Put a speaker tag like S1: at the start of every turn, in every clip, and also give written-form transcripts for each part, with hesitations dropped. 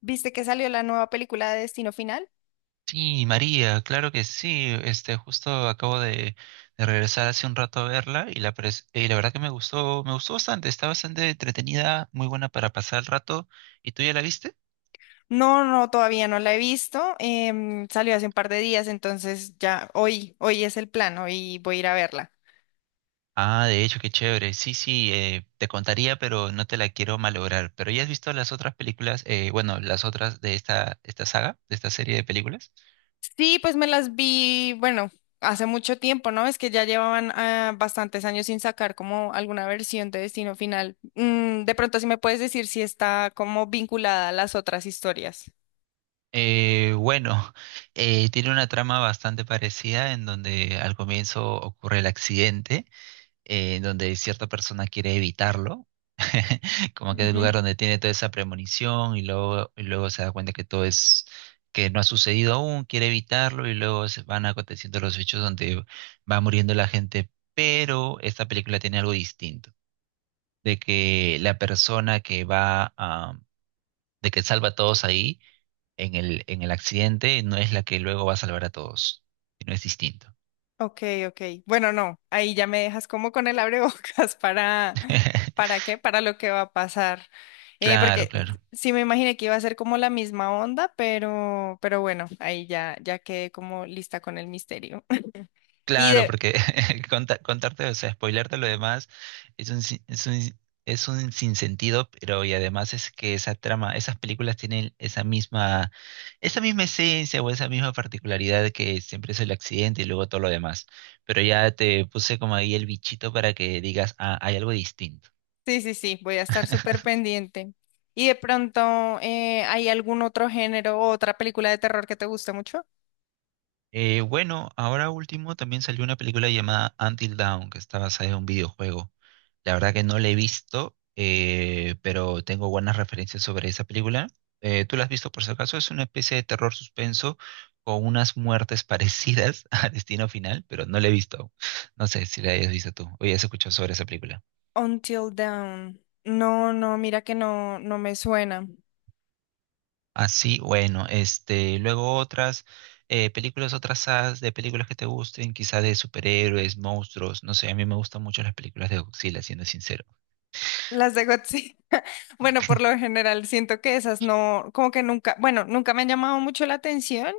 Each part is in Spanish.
S1: ¿Viste que salió la nueva película de Destino Final?
S2: Sí, María, claro que sí. Justo acabo de regresar hace un rato a verla y la verdad que me gustó bastante. Está bastante entretenida, muy buena para pasar el rato. ¿Y tú ya la viste?
S1: No, no, todavía no la he visto. Salió hace un par de días, entonces ya hoy, hoy es el plan, hoy voy a ir a verla.
S2: Ah, de hecho, qué chévere. Sí, sí, te contaría, pero no te la quiero malograr. ¿Pero ya has visto las otras películas? Bueno, las otras de esta saga, de esta serie de películas.
S1: Sí, pues me las vi, bueno, hace mucho tiempo, ¿no? Es que ya llevaban bastantes años sin sacar como alguna versión de Destino Final. De pronto, si me puedes decir si está como vinculada a las otras historias.
S2: Bueno, tiene una trama bastante parecida en donde al comienzo ocurre el accidente donde cierta persona quiere evitarlo, como que es el lugar donde tiene toda esa premonición y luego se da cuenta que que no ha sucedido aún, quiere evitarlo y luego se van aconteciendo los hechos donde va muriendo la gente, pero esta película tiene algo distinto, de que la persona que va a, de que salva a todos ahí en el accidente no es la que luego va a salvar a todos, no es distinto.
S1: Ok, ok. Bueno, no, ahí ya me dejas como con el abrebocas ¿para qué? Para lo que va a pasar.
S2: Claro,
S1: Porque
S2: claro.
S1: sí me imaginé que iba a ser como la misma onda, pero bueno, ahí ya, ya quedé como lista con el misterio. Y
S2: Claro,
S1: de,
S2: porque contarte, o sea, spoilearte lo demás es un, sin- es es un sinsentido, pero y además es que esa trama, esas películas tienen esa misma esencia o esa misma particularidad de que siempre es el accidente y luego todo lo demás. Pero ya te puse como ahí el bichito para que digas, ah, hay algo distinto.
S1: sí, sí, sí, voy a estar súper pendiente. ¿Y de pronto hay algún otro género o otra película de terror que te guste mucho?
S2: Bueno, ahora último también salió una película llamada Until Dawn, que está basada en un videojuego. La verdad que no la he visto, pero tengo buenas referencias sobre esa película. ¿Tú la has visto por si acaso? Es una especie de terror suspenso con unas muertes parecidas a Destino Final, pero no la he visto. No sé si la hayas visto tú o ya has escuchado sobre esa película.
S1: Until Dawn. No, no, mira que no, no me suena.
S2: Así, bueno, luego otras películas, otras sagas de películas que te gusten, quizás de superhéroes, monstruos, no sé, a mí me gustan mucho las películas de Godzilla, siendo sincero.
S1: Las de Godzilla. Bueno, por lo general siento que esas no, como que nunca, bueno, nunca me han llamado mucho la atención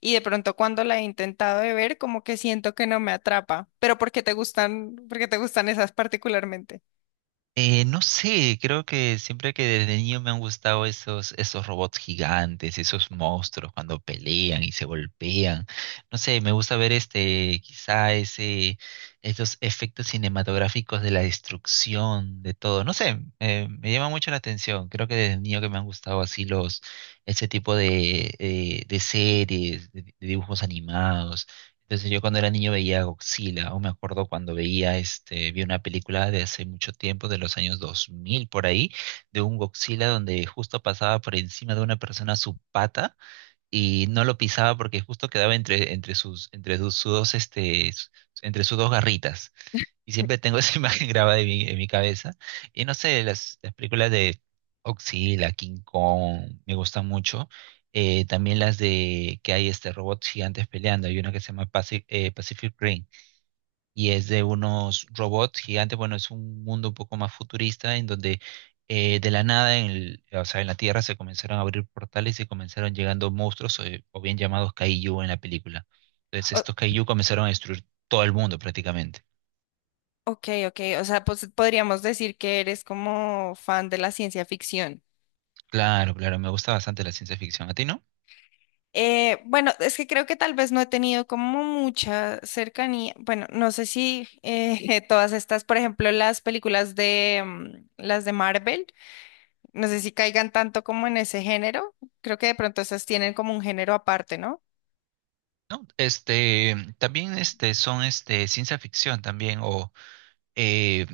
S1: y de pronto cuando la he intentado de ver, como que siento que no me atrapa. Pero ¿por qué te gustan, por qué te gustan esas particularmente?
S2: No sé, creo que siempre que desde niño me han gustado esos robots gigantes, esos monstruos cuando pelean y se golpean. No sé, me gusta ver quizá esos efectos cinematográficos de la destrucción de todo. No sé, me llama mucho la atención. Creo que desde niño que me han gustado así ese tipo de series, de dibujos animados. Entonces yo cuando era niño veía Godzilla, o me acuerdo cuando veía, vi una película de hace mucho tiempo, de los años 2000 por ahí, de un Godzilla donde justo pasaba por encima de una persona su pata y no lo pisaba porque justo quedaba entre sus dos garritas. Y siempre tengo esa imagen grabada en en mi cabeza. Y no sé, las películas de Godzilla, King Kong, me gustan mucho. También las de que hay este robots gigantes peleando. Hay una que se llama Pacific Rim y es de unos robots gigantes. Bueno, es un mundo un poco más futurista en donde de la nada, o sea, en la Tierra se comenzaron a abrir portales y comenzaron llegando monstruos o bien llamados Kaiju en la película. Entonces
S1: O-
S2: estos Kaiju comenzaron a destruir todo el mundo prácticamente.
S1: ok, ok, o sea, pues podríamos decir que eres como fan de la ciencia ficción.
S2: Claro, claro, me gusta bastante la ciencia ficción. ¿A ti no?
S1: Bueno, es que creo que tal vez no he tenido como mucha cercanía. Bueno, no sé si todas estas, por ejemplo, las películas de las de Marvel. No sé si caigan tanto como en ese género. Creo que de pronto esas tienen como un género aparte, ¿no?
S2: No, este, también este, son este, ciencia ficción también, o eh,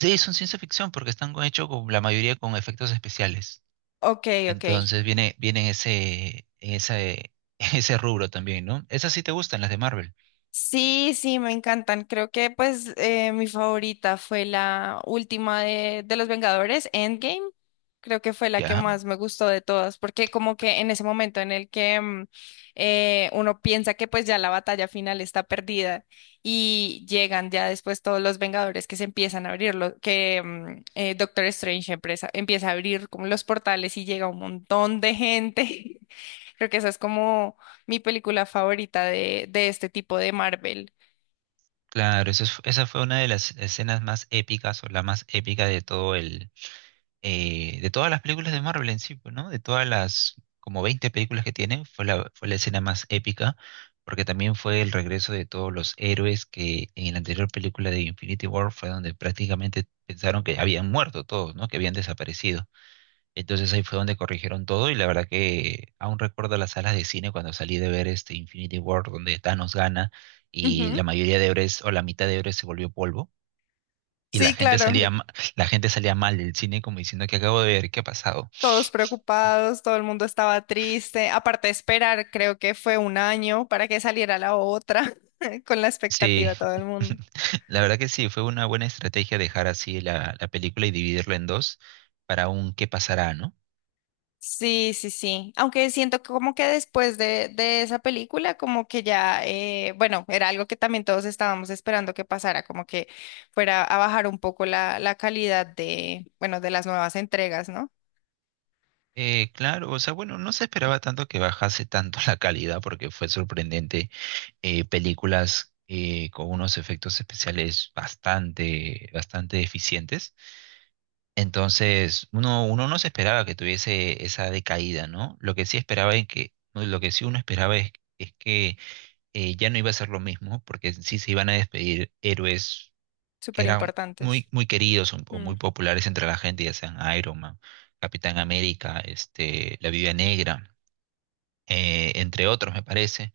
S2: sí, son ciencia ficción porque están hechos con la mayoría con efectos especiales.
S1: Ok, ok.
S2: Entonces viene en ese, en ese rubro también, ¿no? Esas sí te gustan, las de Marvel.
S1: Sí, sí, me encantan. Creo que pues mi favorita fue la última de Los Vengadores, Endgame. Creo que fue la que
S2: Ya,
S1: más me gustó de todas, porque como que en ese momento en el que uno piensa que pues ya la batalla final está perdida y llegan ya después todos los Vengadores que se empiezan a abrir, que Doctor Strange empieza, empieza a abrir como los portales y llega un montón de gente. Creo que eso es como mi película favorita de este tipo de Marvel.
S2: claro, esa fue una de las escenas más épicas o la más épica de todo de todas las películas de Marvel en sí, pues, ¿no? De todas las como 20 películas que tienen, fue la escena más épica, porque también fue el regreso de todos los héroes que en la anterior película de Infinity War fue donde prácticamente pensaron que habían muerto todos, ¿no? Que habían desaparecido. Entonces ahí fue donde corrigieron todo y la verdad que aún recuerdo las salas de cine cuando salí de ver este Infinity War donde Thanos gana y la
S1: Ujú.
S2: mayoría de héroes o la mitad de héroes se volvió polvo y
S1: Sí, claro,
S2: la gente salía mal del cine como diciendo que acabo de ver, ¿qué ha pasado?
S1: todos preocupados, todo el mundo estaba triste. Aparte de esperar, creo que fue un año para que saliera la otra, con la
S2: Sí,
S1: expectativa todo el mundo.
S2: la verdad que sí, fue una buena estrategia dejar así la película y dividirla en dos para un qué pasará, ¿no?
S1: Sí, sí, sí. Aunque siento que como que después de esa película, como que ya, bueno, era algo que también todos estábamos esperando que pasara, como que fuera a bajar un poco la, la calidad de, bueno, de las nuevas entregas, ¿no?
S2: Claro, o sea, bueno, no se esperaba tanto que bajase tanto la calidad porque fue sorprendente. Películas con unos efectos especiales bastante, bastante eficientes. Entonces, uno no se esperaba que tuviese esa decaída, ¿no? Lo que sí esperaba es que, no, lo que sí uno esperaba es que ya no iba a ser lo mismo, porque sí se iban a despedir héroes que
S1: Súper
S2: eran
S1: importantes.
S2: muy, muy queridos o muy populares entre la gente, ya sean Iron Man, Capitán América, la Viuda Negra, entre otros, me parece.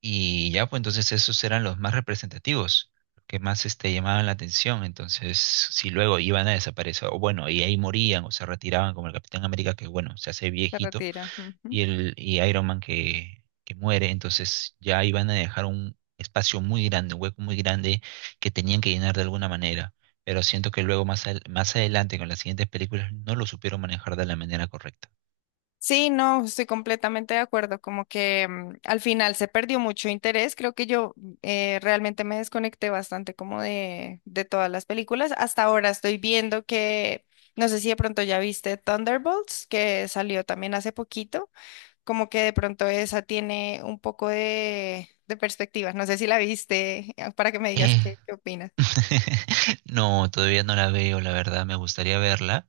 S2: Y ya, pues entonces esos eran los más representativos, los que más llamaban la atención. Entonces, si luego iban a desaparecer, o bueno, y ahí morían o se retiraban, como el Capitán América, que bueno, se hace
S1: Se
S2: viejito,
S1: retira. Ujú.
S2: y Iron Man que muere, entonces ya iban a dejar un espacio muy grande, un hueco muy grande que tenían que llenar de alguna manera. Pero siento que luego más adelante, con las siguientes películas, no lo supieron manejar de la manera correcta.
S1: Sí, no, estoy completamente de acuerdo. Como que al final se perdió mucho interés. Creo que yo realmente me desconecté bastante como de todas las películas. Hasta ahora estoy viendo que, no sé si de pronto ya viste Thunderbolts, que salió también hace poquito. Como que de pronto esa tiene un poco de perspectiva. No sé si la viste, para que me digas qué, qué opinas.
S2: No, todavía no la veo, la verdad, me gustaría verla,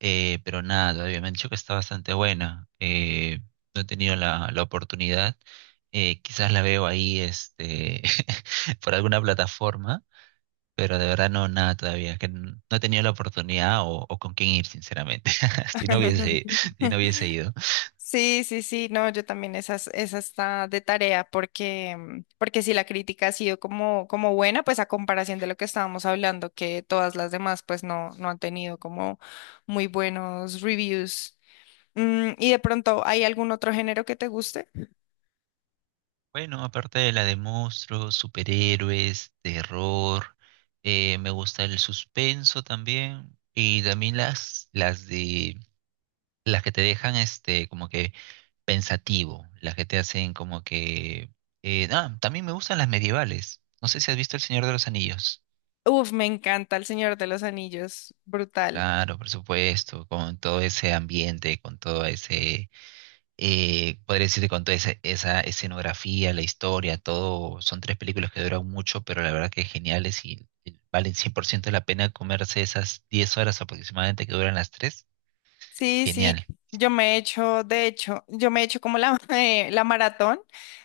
S2: pero nada, todavía me han dicho que está bastante buena. No he tenido la oportunidad, quizás la veo ahí por alguna plataforma, pero de verdad no, nada todavía, que no he tenido la oportunidad o con quién ir, sinceramente, si no hubiese, si no hubiese ido.
S1: Sí, sí, sí, no, yo también esas, esa está de tarea porque, porque si la crítica ha sido como, como buena, pues a comparación de lo que estábamos hablando, que todas las demás pues no, no han tenido como muy buenos reviews. Y de pronto, ¿hay algún otro género que te guste?
S2: Bueno, aparte de la de monstruos, superhéroes, terror, me gusta el suspenso también y también las de las que te dejan como que pensativo, las que te hacen como que también me gustan las medievales. No sé si has visto El Señor de los Anillos.
S1: Uf, me encanta El Señor de los Anillos, brutal.
S2: Claro, por supuesto, con todo ese ambiente, con todo ese podría decirte con toda esa escenografía, la historia, todo, son 3 películas que duran mucho, pero la verdad que geniales y valen 100% la pena comerse esas 10 horas aproximadamente que duran las tres.
S1: Sí, sí,
S2: Genial.
S1: yo me he hecho, de hecho, yo me he hecho como la, la maratón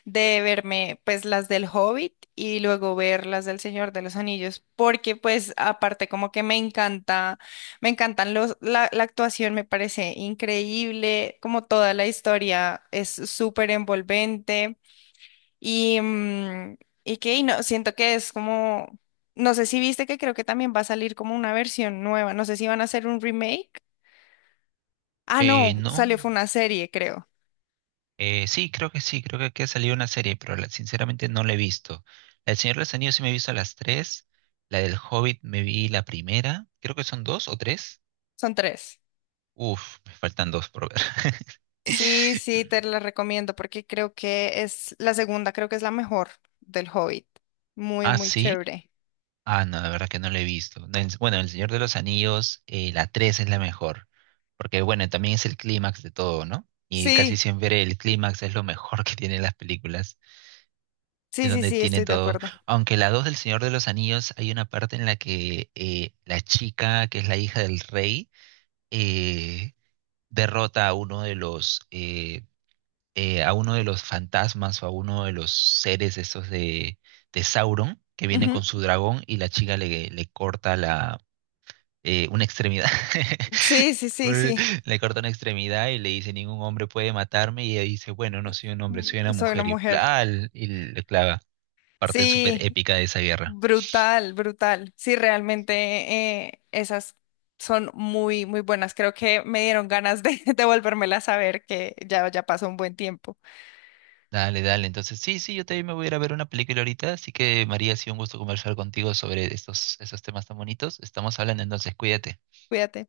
S1: de verme pues las del Hobbit y luego ver las del Señor de los Anillos, porque pues aparte como que me encanta, me encantan los, la actuación me parece increíble, como toda la historia es súper envolvente y, y que y no, siento que es como, no sé si viste que creo que también va a salir como una versión nueva, no sé si van a hacer un remake. Ah, no, salió,
S2: No,
S1: fue una serie, creo.
S2: sí, creo que aquí ha salido una serie, pero sinceramente no la he visto. La del Señor de los Anillos sí me he visto las tres, la del Hobbit me vi la primera, creo que son dos o tres.
S1: Son tres.
S2: Uf, me faltan dos por ver.
S1: Sí, sí, te la recomiendo porque creo que es la segunda, creo que es la mejor del Hobbit. Muy,
S2: Ah,
S1: muy
S2: sí.
S1: chévere.
S2: Ah, no, la verdad que no lo he visto. No, bueno, El Señor de los Anillos, la 3 es la mejor, porque bueno, también es el clímax de todo, ¿no? Y casi
S1: Sí,
S2: siempre el clímax es lo mejor que tienen las películas,
S1: sí,
S2: es
S1: sí,
S2: donde
S1: sí,
S2: tienen
S1: estoy de
S2: todo.
S1: acuerdo.
S2: Aunque la 2 del Señor de los Anillos hay una parte en la que la chica, que es la hija del rey, eh, derrota a uno de los a uno de los fantasmas o a uno de los seres esos de Sauron, que viene
S1: Ujú.
S2: con su dragón y le corta una extremidad.
S1: Sí, sí, sí,
S2: Eh,
S1: sí.
S2: Le corta una extremidad y le dice, ningún hombre puede matarme. Y ella dice, bueno, no soy un hombre, soy una
S1: Soy una
S2: mujer. Y,
S1: mujer.
S2: bla y le clava, parte súper
S1: Sí,
S2: épica de esa guerra.
S1: brutal, brutal. Sí, realmente esas son muy, muy buenas. Creo que me dieron ganas de, de volvérmelas a ver, que ya, ya pasó un buen tiempo.
S2: Dale, dale. Entonces, sí, sí, yo también me voy a ir a ver una película ahorita. Así que, María, ha sido un gusto conversar contigo sobre estos temas tan bonitos. Estamos hablando entonces, cuídate.
S1: Cuídate.